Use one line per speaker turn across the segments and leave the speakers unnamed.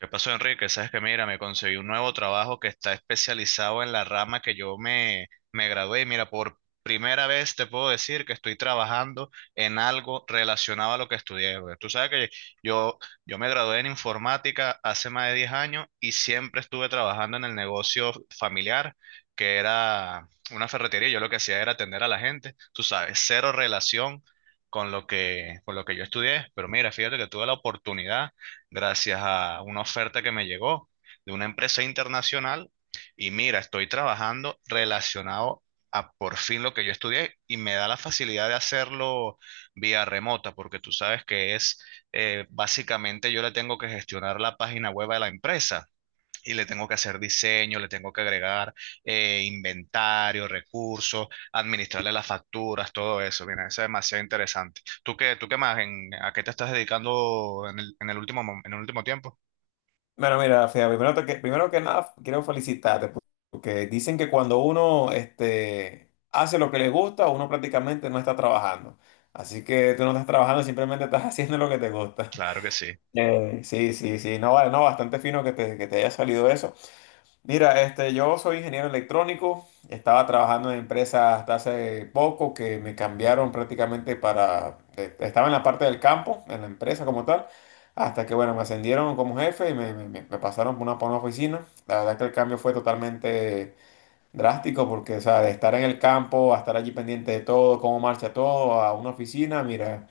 ¿Qué pasó, Enrique? Sabes que mira, me conseguí un nuevo trabajo que está especializado en la rama que yo me gradué. Y mira, por primera vez te puedo decir que estoy trabajando en algo relacionado a lo que estudié, güey. Tú sabes que yo, yo me gradué en informática hace más de 10 años y siempre estuve trabajando en el negocio familiar, que era una ferretería. Yo lo que hacía era atender a la gente. Tú sabes, cero relación con lo que yo estudié. Pero mira, fíjate que tuve la oportunidad gracias a una oferta que me llegó de una empresa internacional y mira, estoy trabajando relacionado a por fin lo que yo estudié y me da la facilidad de hacerlo vía remota, porque tú sabes que es, básicamente yo le tengo que gestionar la página web de la empresa y le tengo que hacer diseño, le tengo que agregar inventario, recursos, administrarle las facturas, todo eso. Mira, eso es demasiado interesante. ¿Tú qué más? ¿A qué te estás dedicando en el último, en el último tiempo?
Bueno, mira, Fea, primero que nada quiero porque dicen que cuando uno hace lo que le gusta, uno prácticamente no está trabajando. Así que tú no estás trabajando, simplemente estás haciendo lo que te gusta.
Claro que sí,
Sí, sí, sí, no, vale, no, bastante fino que que te haya salido eso. Mira, yo soy ingeniero electrónico, estaba trabajando en empresas hasta hace poco que me cambiaron prácticamente para, estaba en la parte del campo, en la empresa como tal, hasta que bueno, me ascendieron como jefe y me pasaron por una oficina. La verdad que el cambio fue totalmente drástico porque, o sea, de estar en el campo a estar allí pendiente de todo, cómo marcha todo, a una oficina, mira.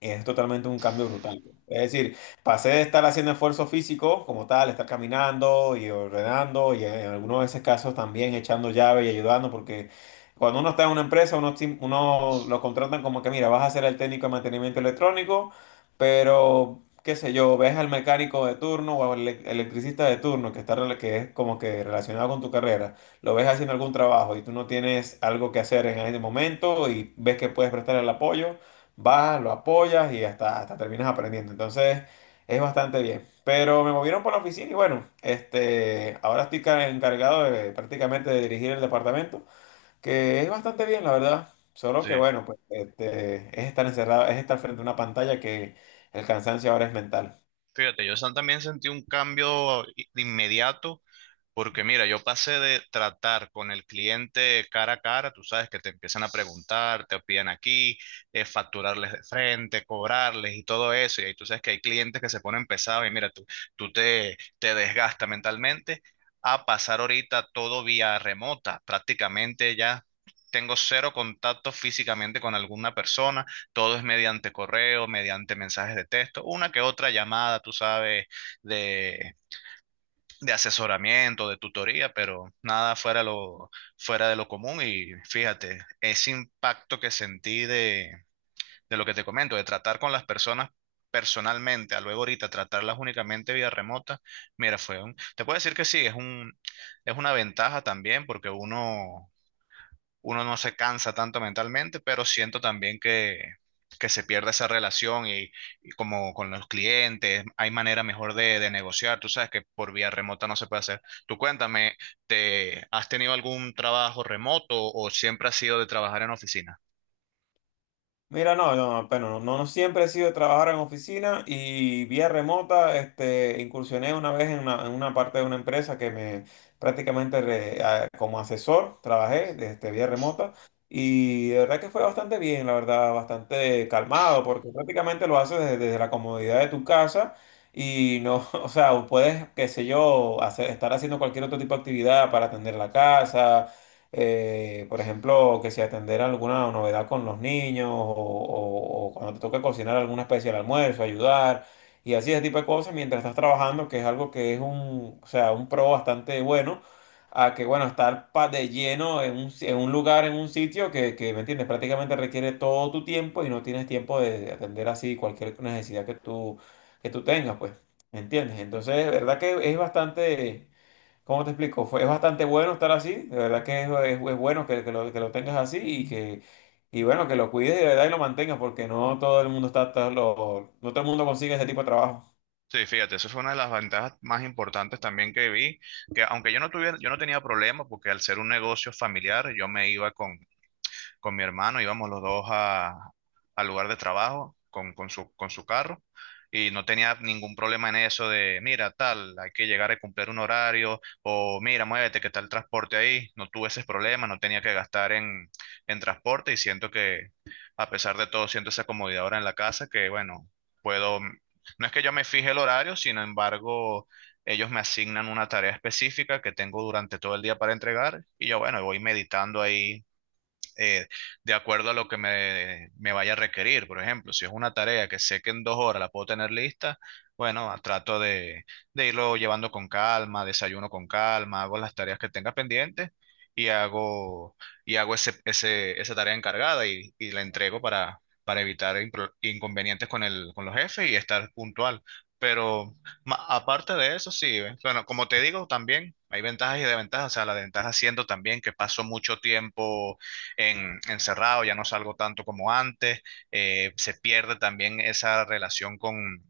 Es totalmente un cambio brutal. Es decir, pasé de estar haciendo esfuerzo físico como tal, estar caminando y ordenando y en algunos de esos casos también echando llave y ayudando, porque cuando uno está en una empresa, uno, uno lo contratan como que, mira, vas a ser el técnico de mantenimiento electrónico, pero, qué sé yo, ves al mecánico de turno o al electricista de turno que, está, que es como que relacionado con tu carrera, lo ves haciendo algún trabajo y tú no tienes algo que hacer en ese momento y ves que puedes prestar el apoyo vas, lo apoyas y hasta, hasta terminas aprendiendo. Entonces, es bastante bien. Pero me movieron por la oficina y bueno, ahora estoy encargado de prácticamente de dirigir el departamento, que es bastante bien, la verdad. Solo
sí.
que bueno, pues es estar encerrado, es estar frente a una pantalla que el cansancio ahora es mental.
Fíjate, yo también sentí un cambio inmediato. Porque mira, yo pasé de tratar con el cliente cara a cara, tú sabes que te empiezan a preguntar, te piden aquí, facturarles de frente, cobrarles y todo eso. Y ahí tú sabes que hay clientes que se ponen pesados y mira, tú, tú te desgastas mentalmente a pasar ahorita todo vía remota. Prácticamente ya tengo cero contacto físicamente con alguna persona, todo es mediante correo, mediante mensajes de texto, una que otra llamada, tú sabes, de de asesoramiento, de tutoría, pero nada fuera, fuera de lo común. Y fíjate, ese impacto que sentí de lo que te comento, de tratar con las personas personalmente, a luego ahorita tratarlas únicamente vía remota, mira, fue un, te puedo decir que sí, es un, es una ventaja también porque uno no se cansa tanto mentalmente, pero siento también que se pierde esa relación y como con los clientes, hay manera mejor de negociar, tú sabes que por vía remota no se puede hacer. Tú cuéntame, ¿te has tenido algún trabajo remoto o siempre has sido de trabajar en oficina?
Mira, no, no, no, pero no, no siempre he sido de trabajar en oficina y vía remota, incursioné una vez en una parte de una empresa que me prácticamente como asesor trabajé vía remota y de verdad que fue bastante bien, la verdad, bastante calmado porque prácticamente lo haces desde, desde la comodidad de tu casa y no, o sea, puedes, qué sé yo, hacer, estar haciendo cualquier otro tipo de actividad para atender la casa por ejemplo, que si atender alguna novedad con los niños o cuando te toca cocinar alguna especie de almuerzo, ayudar y así ese tipo de cosas mientras estás trabajando, que es algo que es un, o sea, un pro bastante bueno, a que, bueno, estar de lleno en un, en un lugar, en un sitio que, ¿me entiendes? Prácticamente requiere todo tu tiempo y no tienes tiempo de atender así cualquier necesidad que tú tengas, pues, ¿me entiendes? Entonces, verdad que es bastante. ¿Cómo te explico? Fue, es bastante bueno estar así, de verdad que es, es bueno que lo tengas así y que y bueno, que lo cuides de verdad y lo mantengas porque no todo el mundo está, está no todo el mundo consigue ese tipo de trabajo.
Sí, fíjate, eso fue una de las ventajas más importantes también que vi, que aunque yo no tuviera, yo no tenía problema porque al ser un negocio familiar, yo me iba con mi hermano, íbamos los al lugar de trabajo con su carro y no tenía ningún problema en eso de, mira, tal, hay que llegar a cumplir un horario o mira, muévete, que está el transporte ahí. No tuve ese problema, no tenía que gastar en transporte y siento que, a pesar de todo, siento esa comodidad ahora en la casa que, bueno, puedo, no es que yo me fije el horario, sin embargo, ellos me asignan una tarea específica que tengo durante todo el día para entregar y yo, bueno, voy meditando ahí, eh, de acuerdo a lo que me vaya a requerir. Por ejemplo, si es una tarea que sé que en 2 horas la puedo tener lista, bueno, trato de irlo llevando con calma, desayuno con calma, hago las tareas que tenga pendientes y hago, y hago ese, esa tarea encargada y la entrego para evitar inconvenientes con el, con los jefes y estar puntual. Pero aparte de eso, sí, ¿ves? Bueno, como te digo, también hay ventajas y desventajas. O sea, la ventaja siendo también que paso mucho tiempo en, encerrado, ya no salgo tanto como antes, se pierde también esa relación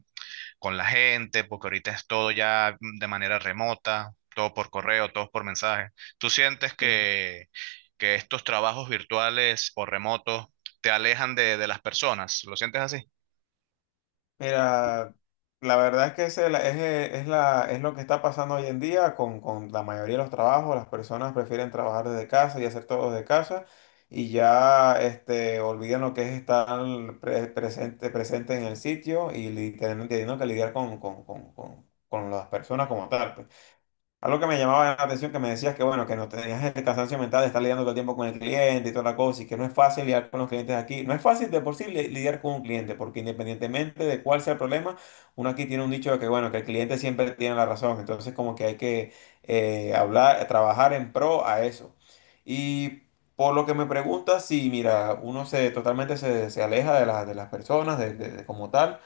con la gente, porque ahorita es todo ya de manera remota, todo por correo, todo por mensaje. ¿Tú sientes que estos trabajos virtuales o remotos te alejan de las personas? ¿Lo sientes así?
Mira, la verdad es que ese es, es la, es lo que está pasando hoy en día con la mayoría de los trabajos. Las personas prefieren trabajar desde casa y hacer todo desde casa y ya olvidan lo que es estar presente, presente en el sitio y teniendo que lidiar con las personas como tal, pues. Algo que me llamaba la atención, que me decías que bueno, que no tenías el cansancio mental de estar lidiando todo el tiempo con el cliente y toda la cosa, y que no es fácil lidiar con los clientes aquí. No es fácil de por sí lidiar con un cliente, porque independientemente de cuál sea el problema, uno aquí tiene un dicho de que bueno, que el cliente siempre tiene la razón. Entonces, como que hay que hablar, trabajar en pro a eso. Y por lo que me preguntas, sí, mira, uno se totalmente se, se aleja de, de las personas, de, de como tal.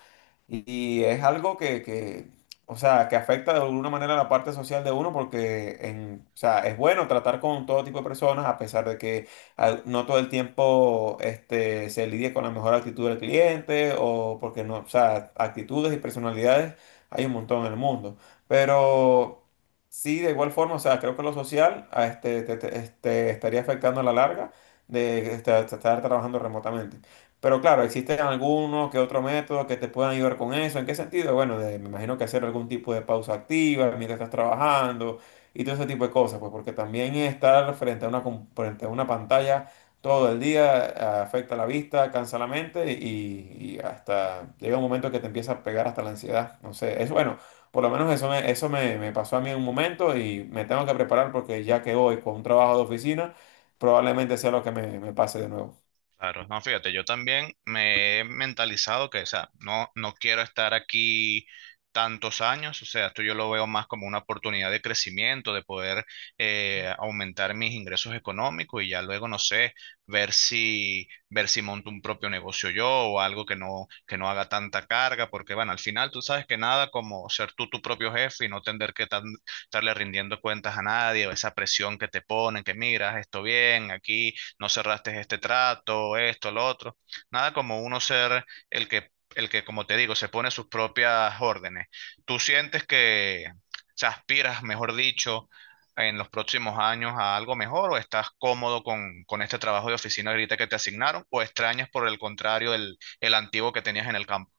Y es algo que, o sea, que afecta de alguna manera la parte social de uno porque en, o sea, es bueno tratar con todo tipo de personas a pesar de que no todo el tiempo se lidie con la mejor actitud del cliente o porque no, o sea, actitudes y personalidades hay un montón en el mundo. Pero sí, de igual forma, o sea, creo que lo social a estaría afectando a la larga de estar trabajando remotamente. Pero claro, existen algunos que otro método que te puedan ayudar con eso. ¿En qué sentido? Bueno, me imagino que hacer algún tipo de pausa activa mientras estás trabajando y todo ese tipo de cosas, pues porque también estar frente a una, frente a una pantalla todo el día afecta la vista, cansa la mente y hasta llega un momento que te empieza a pegar hasta la ansiedad. No sé, es bueno, por lo menos eso me pasó a mí en un momento y me tengo que preparar porque ya que hoy con un trabajo de oficina, probablemente sea lo que me pase de nuevo.
Claro, no, fíjate, yo también me he mentalizado que, o sea, no, no quiero estar aquí tantos años, o sea, esto yo lo veo más como una oportunidad de crecimiento, de poder aumentar mis ingresos económicos y ya luego, no sé, ver si monto un propio negocio yo o algo que no haga tanta carga, porque, bueno, al final tú sabes que nada como ser tú tu propio jefe y no tener que estarle rindiendo cuentas a nadie, o esa presión que te ponen, que miras, esto bien, aquí no cerraste este trato, esto, lo otro. Nada como uno ser el que, como te digo, se pone sus propias órdenes. ¿Tú sientes que, se aspiras, mejor dicho, en los próximos años a algo mejor o estás cómodo con este trabajo de oficina ahorita que te asignaron o extrañas por el contrario el antiguo que tenías en el campo?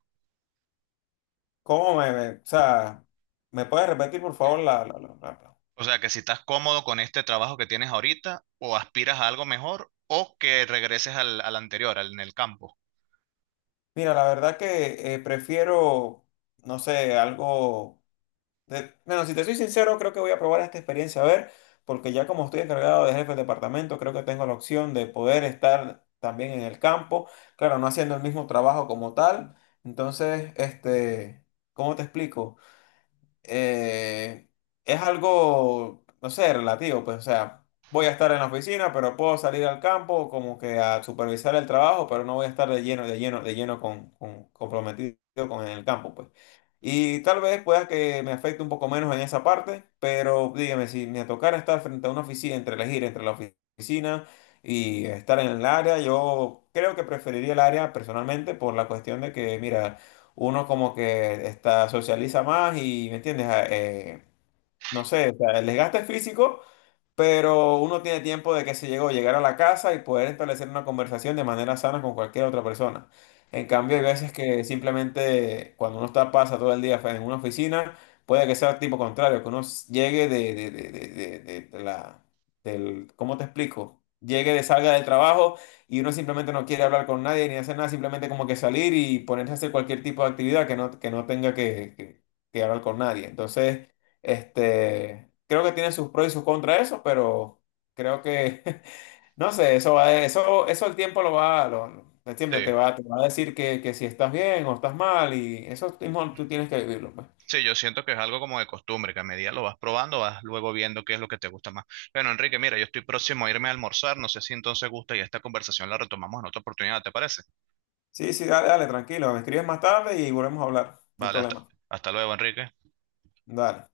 ¿Cómo o sea, me puedes repetir, por favor,
O sea, que si estás cómodo con este trabajo que tienes ahorita o aspiras a algo mejor o que regreses al, al anterior, al, en el campo.
Mira, la verdad que prefiero, no sé, algo. Bueno, si te soy sincero, creo que voy a probar esta experiencia, a ver, porque ya como estoy encargado de jefe de departamento, creo que tengo la opción de poder estar también en el campo, claro, no haciendo el mismo trabajo como tal. Entonces, ¿cómo te explico? eh, es algo, no sé, relativo, pues, o sea, voy a estar en la oficina, pero puedo salir al campo como que a supervisar el trabajo, pero no voy a estar de lleno, de lleno, de lleno con, comprometido con el campo, pues. Y tal vez pueda que me afecte un poco menos en esa parte, pero dígame, si me tocara estar frente a una oficina, entre elegir entre la oficina y estar en el área, yo creo que preferiría el área personalmente por la cuestión de que, mira, uno como que está, socializa más y, ¿me entiendes? No sé, o sea, el desgaste físico pero uno tiene tiempo de que se llegó llegar a la casa y poder establecer una conversación de manera sana con cualquier otra persona. En cambio, hay veces que simplemente cuando uno está pasa todo el día en una oficina, puede que sea tipo contrario, que uno llegue de la del, ¿cómo te explico? Llegue de salga del trabajo y uno simplemente no quiere hablar con nadie ni hacer nada, simplemente como que salir y ponerse a hacer cualquier tipo de actividad que no tenga que, que hablar con nadie. Entonces, creo que tiene sus pros y sus contras eso, pero creo que, no sé, eso va, eso el tiempo lo va, lo, el
Sí.
tiempo te va a decir que si estás bien o estás mal y eso mismo tú tienes que vivirlo, pues.
Sí, yo siento que es algo como de costumbre, que a medida lo vas probando, vas luego viendo qué es lo que te gusta más. Bueno, Enrique, mira, yo estoy próximo a irme a almorzar, no sé si entonces gusta y esta conversación la retomamos en otra oportunidad, ¿te parece?
Sí, sí, dale, dale, tranquilo, me escribes más tarde y volvemos a hablar, no hay
Vale, hasta,
problema.
hasta luego, Enrique.
Dale.